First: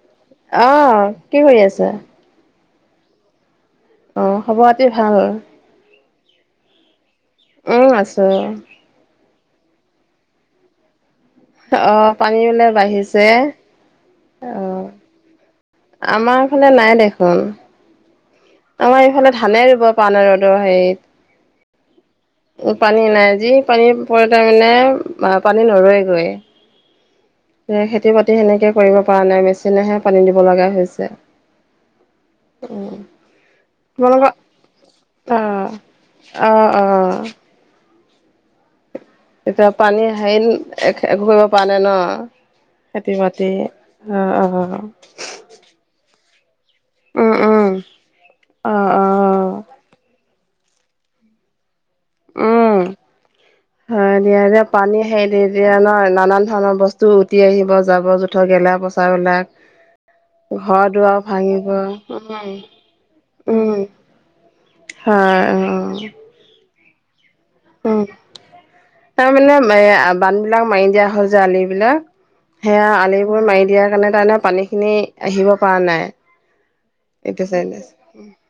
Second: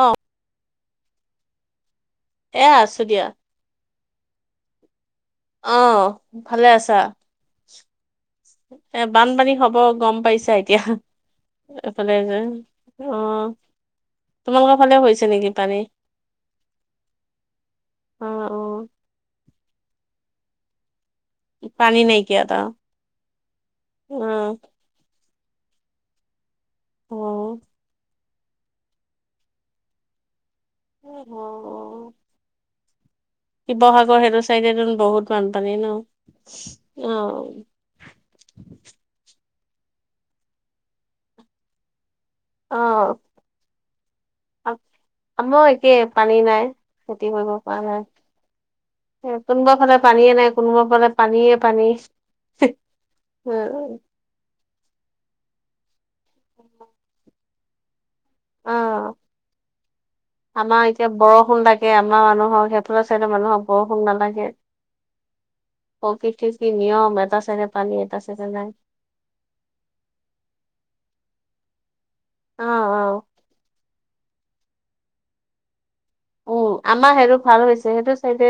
অ'। অ', কি কৰি আছা? এ আছোঁ দিয়া। অ', খবৰ খাতি ভাল? অ', ভালে আছা? উম আছোঁ। এ বানপানী হ'ব গম পাইছা এতিয়া? এইফালে অ', যে পানী বলে বাঢ়িছে অ' তোমালোকৰ অ', ফালে হৈছে নেকি পানী আমাৰ ফালে নাই দেখোন। অ' অ' আমাৰ এইফালে ধানে ৰুব পৰা নাই ৰ'দৰ হেৰিত পানী নাইকিয়া। এটা উম পানী নাই, যি পানী পৰে তাই অ' মানে পানী নৰয় গৈ। উম। সেয়ে খেতি বাতি সেনেকে কৰিব পৰা নাই, মেচিনেহে পানী দিব লগা হৈছে। অ' উম। শিৱসাগৰ তোমালোকৰ সেইটো চাইডেটো বহুত অ বানপানী ন, অ'। এতিয়া পানী হেৰি, একো কৰিব পৰা নাই ন, খেতি অ' বাতি তে, অ', অ'। আমৰো একে, পানী নাই খেতি উম কৰিব উম পৰা নাই। অ', অ', কোনোবা ফালে পানীয়ে নাই, কোনোবা ফালে পানীয়ে পানী। উম, অ' হয়। যিয়ে যিয়ে পানী আহে সেইদিয়ে সেইদিয়ে ন, নানান ধৰণৰ বস্তু উটি আহিব যাব ধৰ গেলা অ' পচা বিলাক আমাৰ ঘৰ এতিয়া দোৱাৰ বৰষুণ ভাঙিব, লাগে আমাৰ মানুহক সেইফালৰ চাইডৰ মানুহক উম বৰষুণ নালাগে। হয় অ অ অ। কি কি নিয়ম এটা চাইডে পানী এটা চাইডে নাই। তাৰ মানে এ বান্ধ বিলাক মাৰি দিয়া হয় যে আলি বিলাক অ সেয়া অ আলিবোৰ মাৰি দিয়াৰ কাৰণে - কাৰণে পানীখিনি আহিব পৰা নাই। উম, আমাৰ সেইটো এইটো ভাল চাইডে হৈছে, সেইটো চাইডে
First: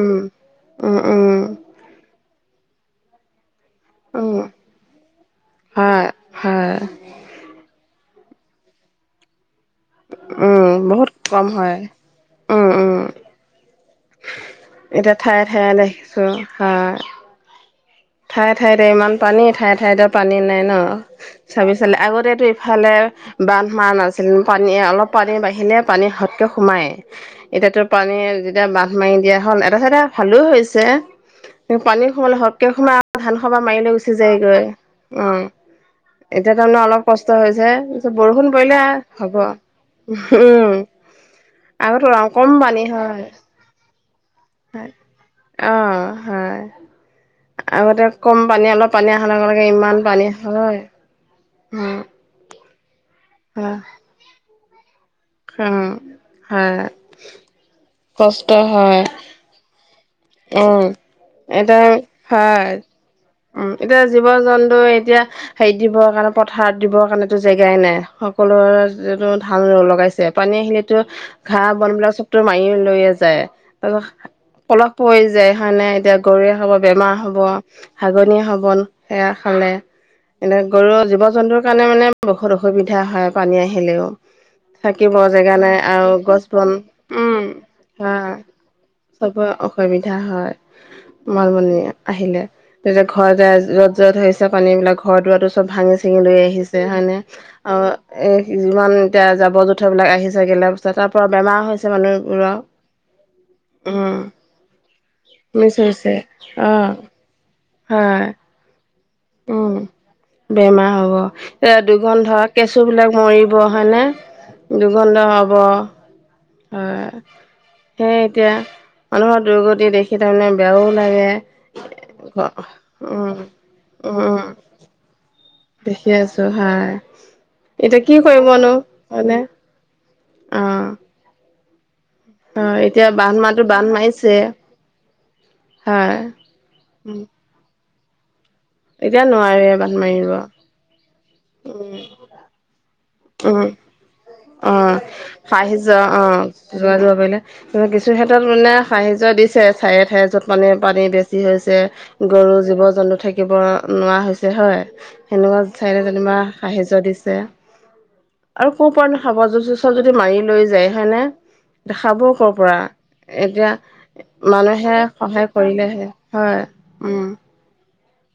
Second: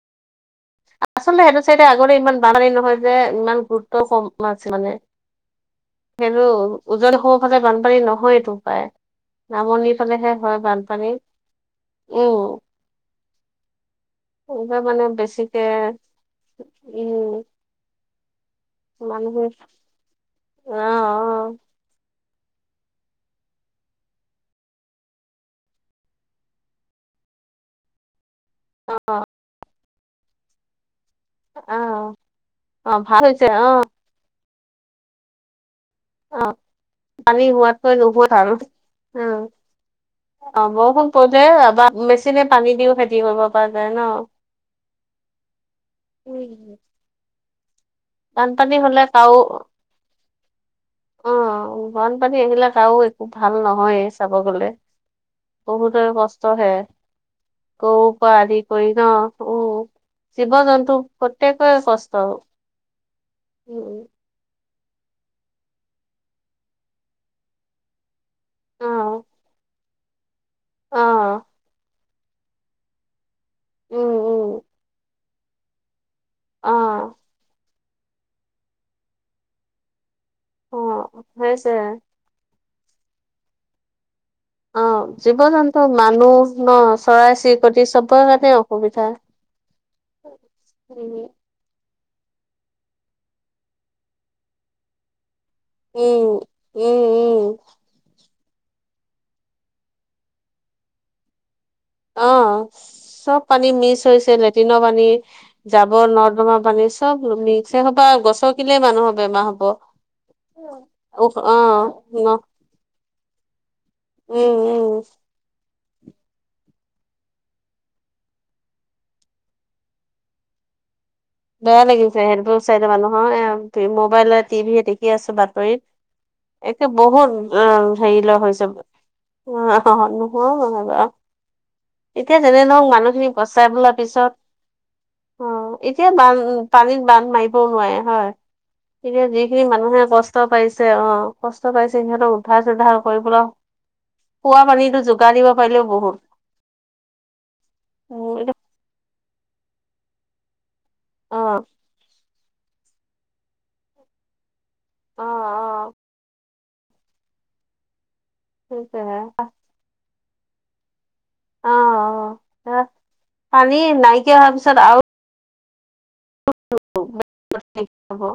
উম, উম, আচলতে উম, সেইটো চাইডে আগতে ইমান বানপানী নহয় যে ইমান গু- ৰুত্ব কম উম, আছে মানে, হয়, সেইটো হয়, ওজনি অসম সদায় বানপানী নহয় ইটো পায়ে, নামনিত উম, বহুত কম হয়। উম। এইবাৰ মানে এতিয়া ঠায়ে বেছিকে, ঠায়ে দেখিছো উম। ঠাই ঠাইতে ইমান পানী মানুহে ঠাই ঠাইতে পানী নাই অ ন? অ ভাবি চালে আগতেটো এই ইফালে বান্ধ মৰা নাছিল, পানী অলপ পানী বাঢ়িলে পানী সাওতকে সোমায়ে। এতিয়া তোৰ পানী যেতিয়া বান্ধ মাৰি অ দিয়া হ'ল, এটা চাইডে ভালো হৈছে। অ পানী সোমালে সাওতকে অ সোমাই ভাল ধান হৈছে সোপা অ মাৰি লৈ গুচি যায়গৈ, উম। অ এতিয়া তাৰমানে অলপ কষ্ট পানী হৈছে, হোৱাতকৈ নোহোৱা বৰষুণ ভাল পৰিলে উম হব। অ উম বৰষুণ পৰিলে বা আগতে মেচিনে কম পানী দিও হয় খেতি কৰিব পৰা যায় ন। হয়। অ' হয়, আগতে কম পানী বানপানী অলপ হ'লে পানী অহাৰ কাও লগে লগে ইমান পানী হয়। অ', উম বানপানী আহিলে কাৰো একো ভাল হয় নহয়ে চাব গ'লে। উম বহুতৰে কষ্ট হে, হয় গৰু পৰা কষ্ট আদি কৰি হয় ন, উম। উম জীৱ-জন্তু প্ৰত্যেকৰেই এতিয়া কষ্ট। হয়, উম। এতিয়া জীৱ-জন্তু এতিয়া হেৰিত দিবৰ কাৰণে পথাৰত দিবৰ কাৰণেটো জেগাই নাই, অ সকলোৰেটো ধান লগাইছে। পানী আহিলোটো অ ঘাঁহ বনবিলাক চবতো মাৰি লৈয়ে যায়। উম তাৰপাছত উম পলশ পৰি যায় হয় নে, এতিয়া গৰুৱে খাব অ বেমাৰ হ'ব হাগনি হ'ব ন সেয়া খালে। এনে অ গৰু জীৱ-জন্তুৰ হৈছে কাৰণে মানে বহুত অসুবিধা হয় পানী আহিলেও। অ থাকিব জীৱ জেগা নাই, জন্তু আৰু মানুহ গছ ন বন চৰাই উম চিৰিকটি চবৰ হয়। কাৰণে অসুবিধা চবৰে অসু- বিধা হয় উম বানপানীয়ে আহিলে, তে ঘৰত য'ত য'ত হৈছে পানী বিলাক ঘৰ দুৱাৰটো চব ভাঙি চাঙি উম লৈ আহিছে উম হয় নে। উম আৰু এ যিমান এতিয়া জাবৰ জোথৰ বিলাক আহিছে গেলা-পচা তাৰ পৰা বেমাৰ হৈ- অ, চব পানী মিক্স উম হৈছে লেট্ৰিনৰ পানী, মিছ জাবৰ হৈছে নৰ্দমা অ পানী চব মিক্স, সেই সোপা হয় গচ'কিলে মানুহৰ বেমাৰ হ'ব। উম বেমাৰ হ'ব, উখ অ এ ন দুৰ্গন্ধ কেঁচু বিলাক মৰিব হয়নে। উম উম দুৰ্গন্ধ হ'ব, হয়। সেয়ে এতিয়া মানুহৰ দুৰ্গতি দেখি তাৰমানে বেয়াও লাগে। বেয়া লাগিছে সেইবোৰ চাইডে মানুহৰ উম এ উম মোবাইলে উম। টিভিয়ে দেখি আছো বাত- ৰিত, দেখি আছো একে হয় বহুত অ এতিয়া কি হেৰি ল হৈছে। কৰিবনো হয়নে হয় অ নহয় বাও এতিয়া যেনে হয় নহক এতিয়া মানুহখিনিক বান্ধ মাহটো বচাই বান্ধ পেলাই পিছত, মাৰিছে অ এতিয়া হয় বান্ধ পানীত উম, বান্ধ মাৰিবও নোৱাৰে হয়। এতিয়া যিখিনি নোৱাৰে বান্ধ মানুহে মাৰিব কষ্ট পাইছে অ কষ্ট পাইছে উম সিহঁতক উদ্ধাৰ চোদ্ধাৰ - কৰিবলে উম অ হাৰ সিজোৱা বহুত অ কিছু উম, ক্ষেত্ৰত এইটো মানে সাহায্য দিছে ঠায়ে ঠায়ে য'ত মানে পানী অ বেছি হৈছে গৰু জীৱ জন্তু থাকিব নোৱাৰা হৈছে হয় অ সেনেকুৱা অ চাইডে যেনিবা সাহায্য দিছে আৰু ক'পৰা নো সেইটোহে সাবৰ জো চৰ যদি মাৰি লৈ যায় হয় অ নে খাব অ কৰ পৰা এতিয়া পানী নাইকিয়া হোৱাৰ পিছত মানুহে আৰু সহায় কৰিলেহে হয় ঘৰ চব উম এতিয়া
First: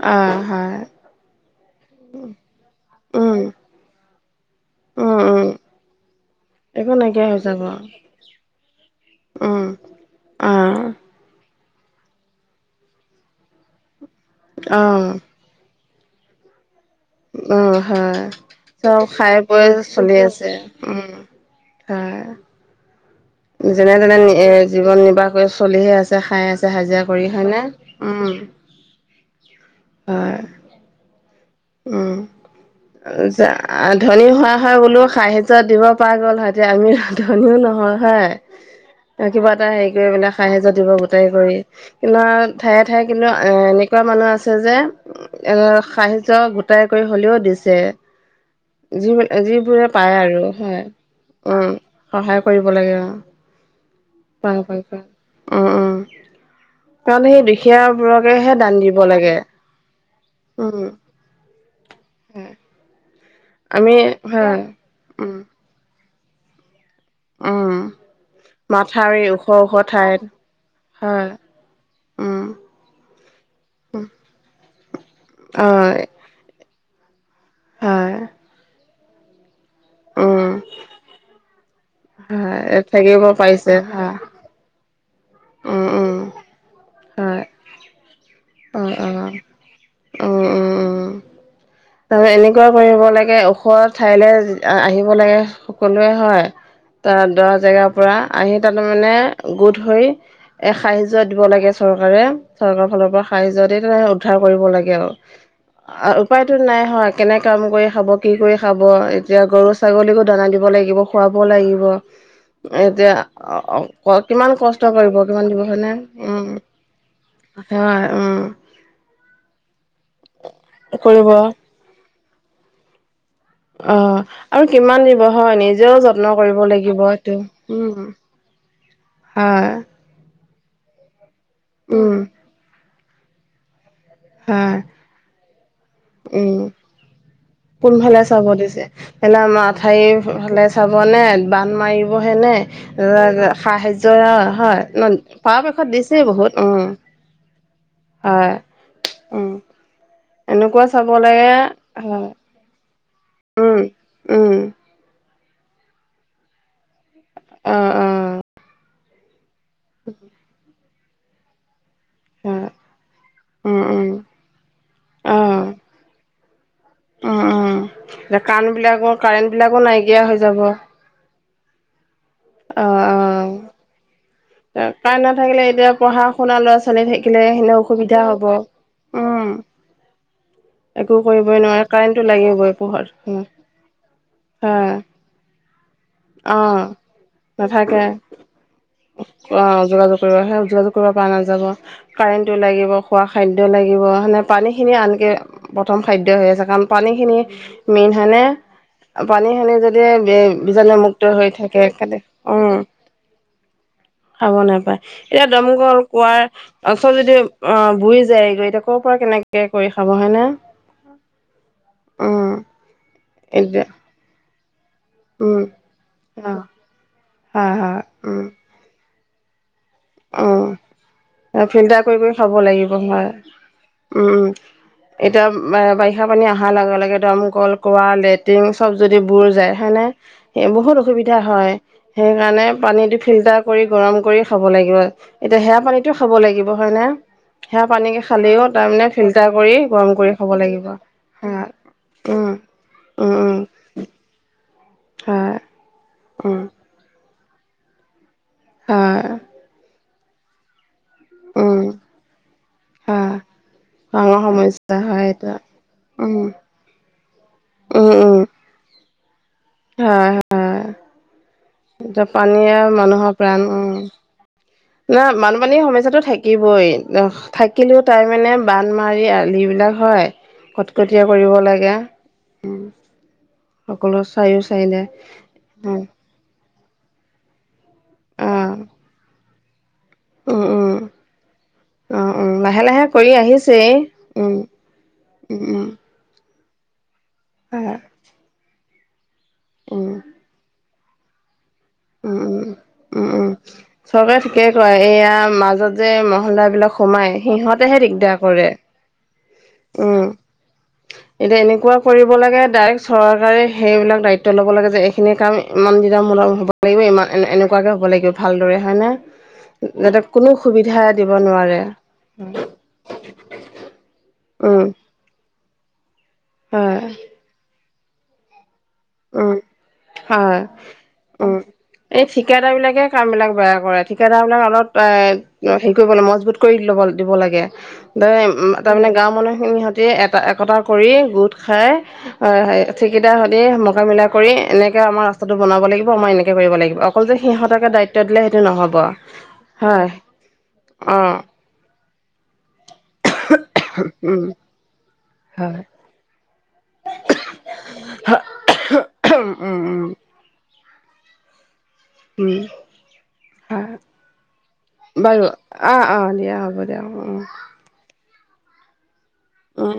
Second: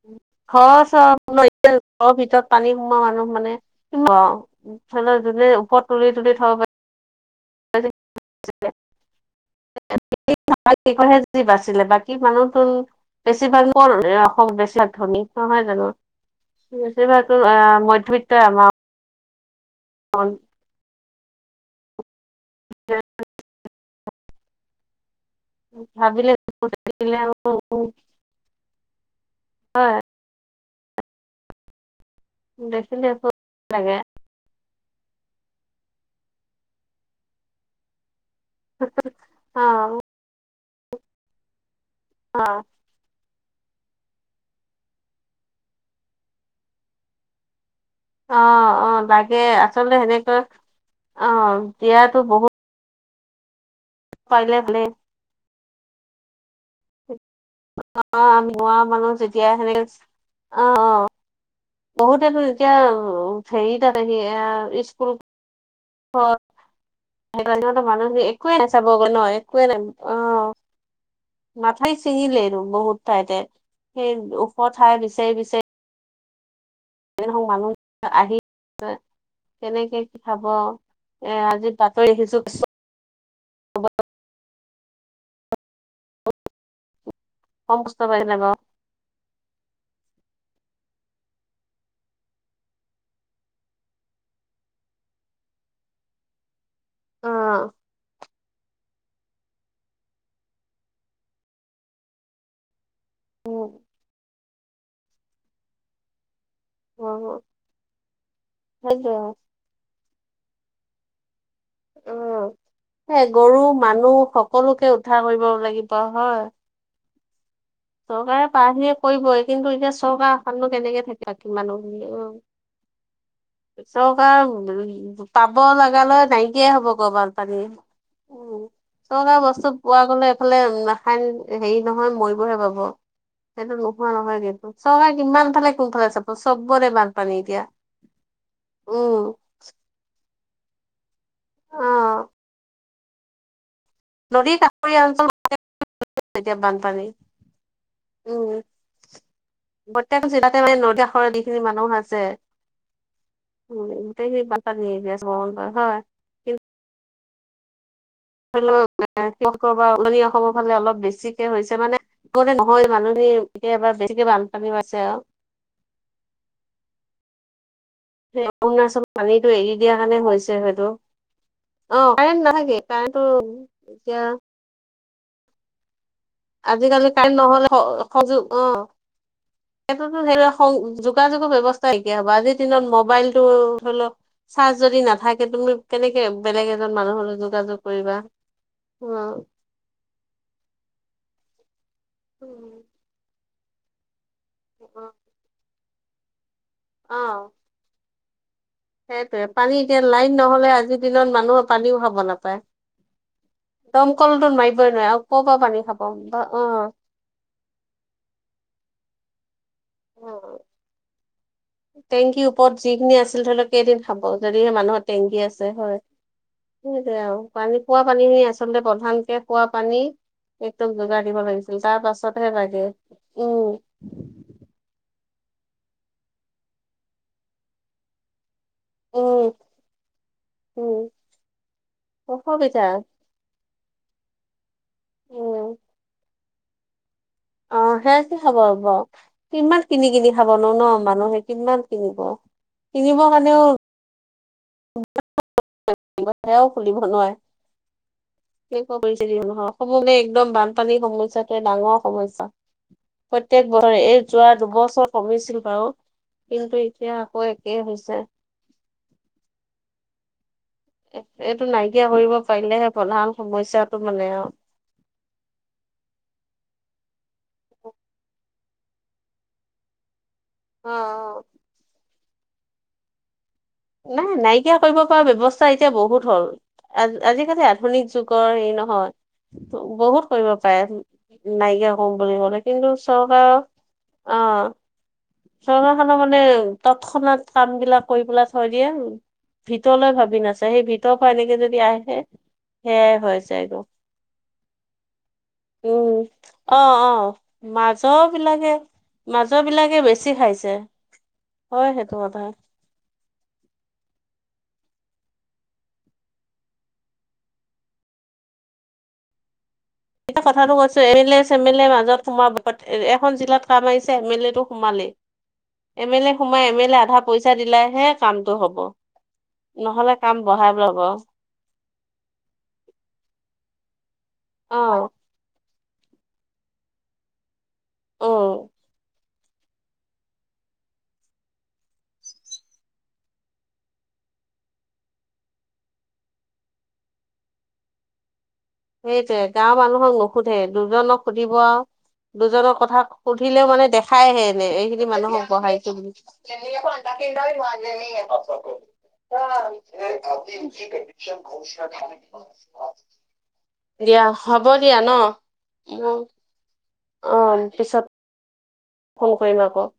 অ হয় ঘৰৰ ভিতৰত পানী সোমোৱা মানুহ উম মানে অ উম উম যোনে ওপৰত তুলি তুলি থব পা একো নাইকিয়া হৈ যাব [unintelligible] উম অ সিকনে যি বাচিলে বাকী মানুহ তো বেছিভাগ অ ধনী নহয় জানো বেছিভাগো আ অ হয় মধ্যবিত্তই আমাৰ চব খাই বৈ চলি আছে উম হয় অ [unintelligible] যেনে তেনে জীৱন নিৰ্বাহ কৰি চলিহে আছে, ভাবিলে খাই আছে, হাজিৰা কৰি হয়নে? উম হয়। হয় উম দেখিলে খুব যা‌ লাগে ধনী হোৱা। হয় বোলোঁ সাহ্যত দিব পৰা গ'ল হয়। এতিয়া আমি ধনীও নহয় হয়। কিবা অ এটা হেৰি কৰি পিনে সাহায্য দিব গোটাই কৰি অ ঠায়ে ঠাই কিন্তু এনেকুৱা মানুহ আছে যে এ সাহা গোটাই কৰি হ'লেও দিছে। অ অ লাগে যিবোৰে আচলতে পায় আৰু সেনেকৈ হয় অ উম দিয়াতো সহায় বহুত কৰি। লাগে আও পাৰিলে পাই, পাই‌, ভালেই পাই, উম, উম কাৰণ সেই। খীয়া অ আমি বোৰকহে দান নোৱাৰা দিব মানুহ লাগে, যেতিয়া সেনেকে উম। বহুতেটো এতিয়া হেৰিত আমি দেখি হয় স্কুল উম হ। উম মানুহখিনি একোৱে নাই চাব গৈ মাথাউৰি ন ওখ একোৱে ওখ নাই অ ঠাইত হয় মথাউৰি উম চিঙিলে নো বহুত ঠাইতে সেই ওখ ঠাই বিচাৰি বিচাৰি। হয় মানুহ হয় আহি তেনে। কেক খাব উম এ আজি বাতৰি আহিছোঁ হয় থাকিব পাৰিছে চ হয় উম উম। হয় কম কষ্ট পাইছেনে বাও? উম উম তাপিছত এনেকুৱা কৰিব লাগে ওখ ঠাইলৈ আহিব লাগে সকলোৱে হয়। তাৰ দশ অ', জেগাৰ পৰা আহি তাতে মানে গোট হৈ। এ সাহায্য দিব লাগে চৰকাৰে, চৰকাৰৰ ফালৰ পৰা সাহায্য দি উম, তে উদ্ধাৰ কৰিব লাগে আৰু। আৰু উপায়তো নাই। হয় কেনে অ', কাম কৰি খাব কি কৰি খাব সেইটোৱে এতিয়া গৰু ছাগলীকো দানা দিব লাগিব খুৱাব লাগিব। অ', ব। সেই গৰু, মানুহ এতিয়া কিমান সকলোকে কষ্ট উদ্ধাৰ কৰিব কিমান দিব লাগিব হয়নে হয়। উম। হয় উম চৰকাৰে পাৰাখিনি কৰিবই, কিন্তু এতিয়া চৰকাৰৰ আশাত নো কেনেকে থাকে কৰিব বাকী মানুহখিনি ঐ। [inaudible] অ আৰু কিমান দিব চৰকাৰ হয় পাব নিজেও যত্ন লাগালৈ কৰিব নাইকিয়াই হব লাগিব গৈ এইটো বানপানী। উম চৰকাৰৰ হয় বস্তু পোৱা এইফালে ৰাখায়ন হেৰি উম নহয় মৰিবহে পাব। সেইটো নোহোৱা নহয় কিন্তু, হয় চৰকাৰে কিমান ফালে কোনফালে চাব উম চবতে বানপানী এতিয়া। চাব দিছে। উম, পেলা চাৰিও ফালে চাব নে, বান্ধ অ', মাৰিবহে নে, সাহায্য। জয় নদীৰ হয় কাষৰীয়া ন' অঞ্চল পৰাপক্ষত দিছেই এতিয়া বহুত বানপানী হয়। উম। তা'তে মানে এনেকুৱা নদী চাব কাষৰে লাগে যিখিনি মানুহ আছে। হয় উম উম [unintelligible] হয়। কিন্তু অ', -অ', -। [unintelligible] উজনি অসমৰ ফালে অলপ বেছিকে হৈছে মানে- আগতে হয়। নহয়, মানুহে এতিয়া উম এইবাৰ বেছিকে বানপানী হৈছে আওঁ। উম। উম উম সেই কাৰেণ্ট বিলাকৰ অৰুণাচলত কাৰেণ্ট পানীটো এৰি বিলাকো দিয়া কাৰণে নাইকিয়া হৈ হৈছে যাব অ হয়টো। অঁ', - কাৰেণ্ট নাথাকে। অ কাৰেণটো এতিয়া কাৰেণ্ট নাথাকিলে এতিয়া পঢ়া। সুনা ল'ৰা-ছোৱালী আজিকালি কাৰেণ্ট থাকিলে নহ'লে সেনেকৈ অসুবিধা সংযোগ হ'ব, অ উমঁ। সেইটোতো, সেইটো যোগা-যোগ অব্যৱস্থা নাকিয়া কাৰেণ্টটো হ'ব, আজিৰ লাগিবই দিনত পোহৰত মোবাইলটো ধৰি লওক- অ চাৰ্জ যদি নাথাকে তুমি কেনেকে অ বেলেগ এজন মানুহ'লে যোগাযোগ কৰিবা? উম। অঁ', যোগাযোগ কৰিব, সেই যোগাযোগ কৰিব পৰা নাযাব, অ কাৰেণ্টটো লাগিব, খোৱা খাদ্য লাগিব সেনে- পানীখিনি আনকে প্ৰথম খাদ্য হৈ আছে, কাৰণ পানীখিনি মেইন হয়নে? সেইটোৱে পানী পানীখিনি এতিয়া লাইন যদি নহলে আজিৰ বীজাণু দিনত মুক্ত হৈ মানুহে থাকে, পানীও খাব নাপায় উমঁ। দমকলটোত খাব মাৰিবই নাপায়। নোৱাৰে আৰু ক'ৰ এতিয়া পৰা পানী দমকল, খাব বা অ কুৱাবোৰ- যদি অঁ' বুৰি যায় গৈ এতিয়া ক'ৰ পৰা কেনেকে কৰি খাব হয় নে। টেংকিৰ ওপৰত যিখিনি আছিল ধৰি লওঁক এতিয়া কেইদিন খাব যদিহে মানুহৰ টেংকি উম, আছে হয়। অ', সেইটোৱেই আৰু। হয়, পানী খোৱা হয়, পানীখিনি আচলতে প্ৰধানকে খোৱা পানী অঁহ', একদম যোগাৰ দিব - লাগিছিল তাৰ ফিল্টাৰ কৰি-কৰি পাছতহে খাব লাগে লাগিব হয়। উম এতিয়া বাৰিষা পানী অহাৰ লগে-লগে দমকল, কুঁৱা, লেটি- টিংবোৰ চব যদি বুইছ উম যায় হয় নে, এ উম বহুত অসুবিধা হয় সেইকাৰণেই অসুবিধা পানীতো ফিল্টাৰ কৰি গৰম কৰি খাব লাগিব, এতিয়া উম সেয়া পানীটো খাব লাগিব হয় নে। অঁ', শেষ হব ক' কিমান খাব, কৰি কিমান গৰম কিনি-কিনি কৰি খাব লাগিব ন' মানুহে হয় কিমান কিনিব। উম কিনিবৰ কাৰণেও- অঁ। অ। সেয়াও খুলিব নোৱাৰে কি ক পছে হয় দ নহক। হবগে একদম বানপানীৰ সমস্যটো উম ডাঙৰ সমস্যা। হয় প্ৰত্যেক বছৰ এই ডাঙৰ যোৱা সমস্যা দুবছৰ হয় এইটো কমিছিল বাৰু উম কিন্তু এতিয়া আকৌ একেই হৈছে। এইটো নাইকিয়া হয়-হয়। কৰিব পানীয়ে পাৰিলেহে মানুহৰ প্ৰধান প্ৰাণ- সমস্যাটো মানে আৰু নাই বানপানীৰ সমস্যাটো থাকিবই, থাকিলেও তাই মানে- বান মাৰি আলি বিলাক হয় অ অ কটকটীয়া কৰিব লাগে। সকলৰ। নাই নাইকিয়া কৰিব পৰা ব্যৱস্থা এতিয়া বহুত হ'ল। আজিকালি- আধুনিক যুগৰ অ হেৰি নহয় ত' বহুত কৰিব উম পাৰে উম নাইকিয়া কৰম অ বুলি উম ক'লে লাহে কিন্তু লাহে কৰি চৰকাৰ আহিছেই অ। উম উম উম। চৰকাৰখনৰ মানে তৎক্ষণাত কাম হয় বিলাক কৰি পেলাই থৈ দিয়ে। ভিতৰলৈ উম ভাবি নাচায় সেই ভিতৰৰ পৰা এনেকে যদি আহে। উম উম সেয়াই উম হৈ উম যায়গৈ চৰকাৰে ঠিকেই কৰে এইয়া মাজত যে উম। মহলা অ বিলাক অ সোমায়। সিহঁতেহে মাজৰ দিগদাৰ বিলাকে কৰে। মাজৰ বিলাক। উম এতিয়া এনেকুৱা সেইটো কৰিব কথা লাগে ডাইৰেক্ট। চৰকাৰে সেইবিলাক দায়িত্ব ল'ব লাগে যে এইখিনি কাম ইমান দিনৰ মূলম হ'ব লাগিব ইমান এনেকুৱাকৈ হ'ব লাগিব। ভালদৰে হয়নে। যাতে এতিয়া কোনো কথাটো কৈছো সুবিধা এম এল দিব এ চেমল নোৱাৰে এ মাজত সোমাব। এ এখন জিলাত কাম আহিছে এম এল এ তটো উম সোমালেই এম এল এ সোমাই এম এল এ হয় আধা পইচা। পইচা দিলে হে কামটো হ'ব উম নহ'লে কাম হয়। বঢ়াই ল'ব। উম এই ঠিকাদাৰ বিলাকে কাম বিলাক বেয়া কৰে ঠিকাদাৰ বিলাক অলপ অ এ। হেৰি কৰিব লাগে মজবুত কৰি ল'ব দিব লাগে ত উম তাৰমানে গাওৰ মানুহ খিনি সিহঁতে হত। একতা কৰি গোট খাই অ হাই থিকেদা হাৰি। মকা- মিলা কৰি এনেকে আমাৰ ৰাস্তাটো বনাব লাগিব আমাৰ এনেকে কৰিব লাগিব অকল যে সিহঁতাকে দায়িত্ব। তত দিলে সেইটো নহ'ব। সেইটয়ে গাঁওৰ হয় মানুহক নোসোধে দুজনক অ' সুধিব আ, দুজনৰ কথা। সুধিলেও মানে দেখাই উম আহে এনে এইখিনি মানুহক বঢ়াই হয় বুলি। ল আ ভাডা কেডা মাৰ লে। উম উম ডন ঘোচা থ নে। উম হা হ'ব দিয়া ন বাৰু অ মই অ দিয়া হ'ব। দিয়া অ উম পিছত। ফোন কৰিম আক। উম।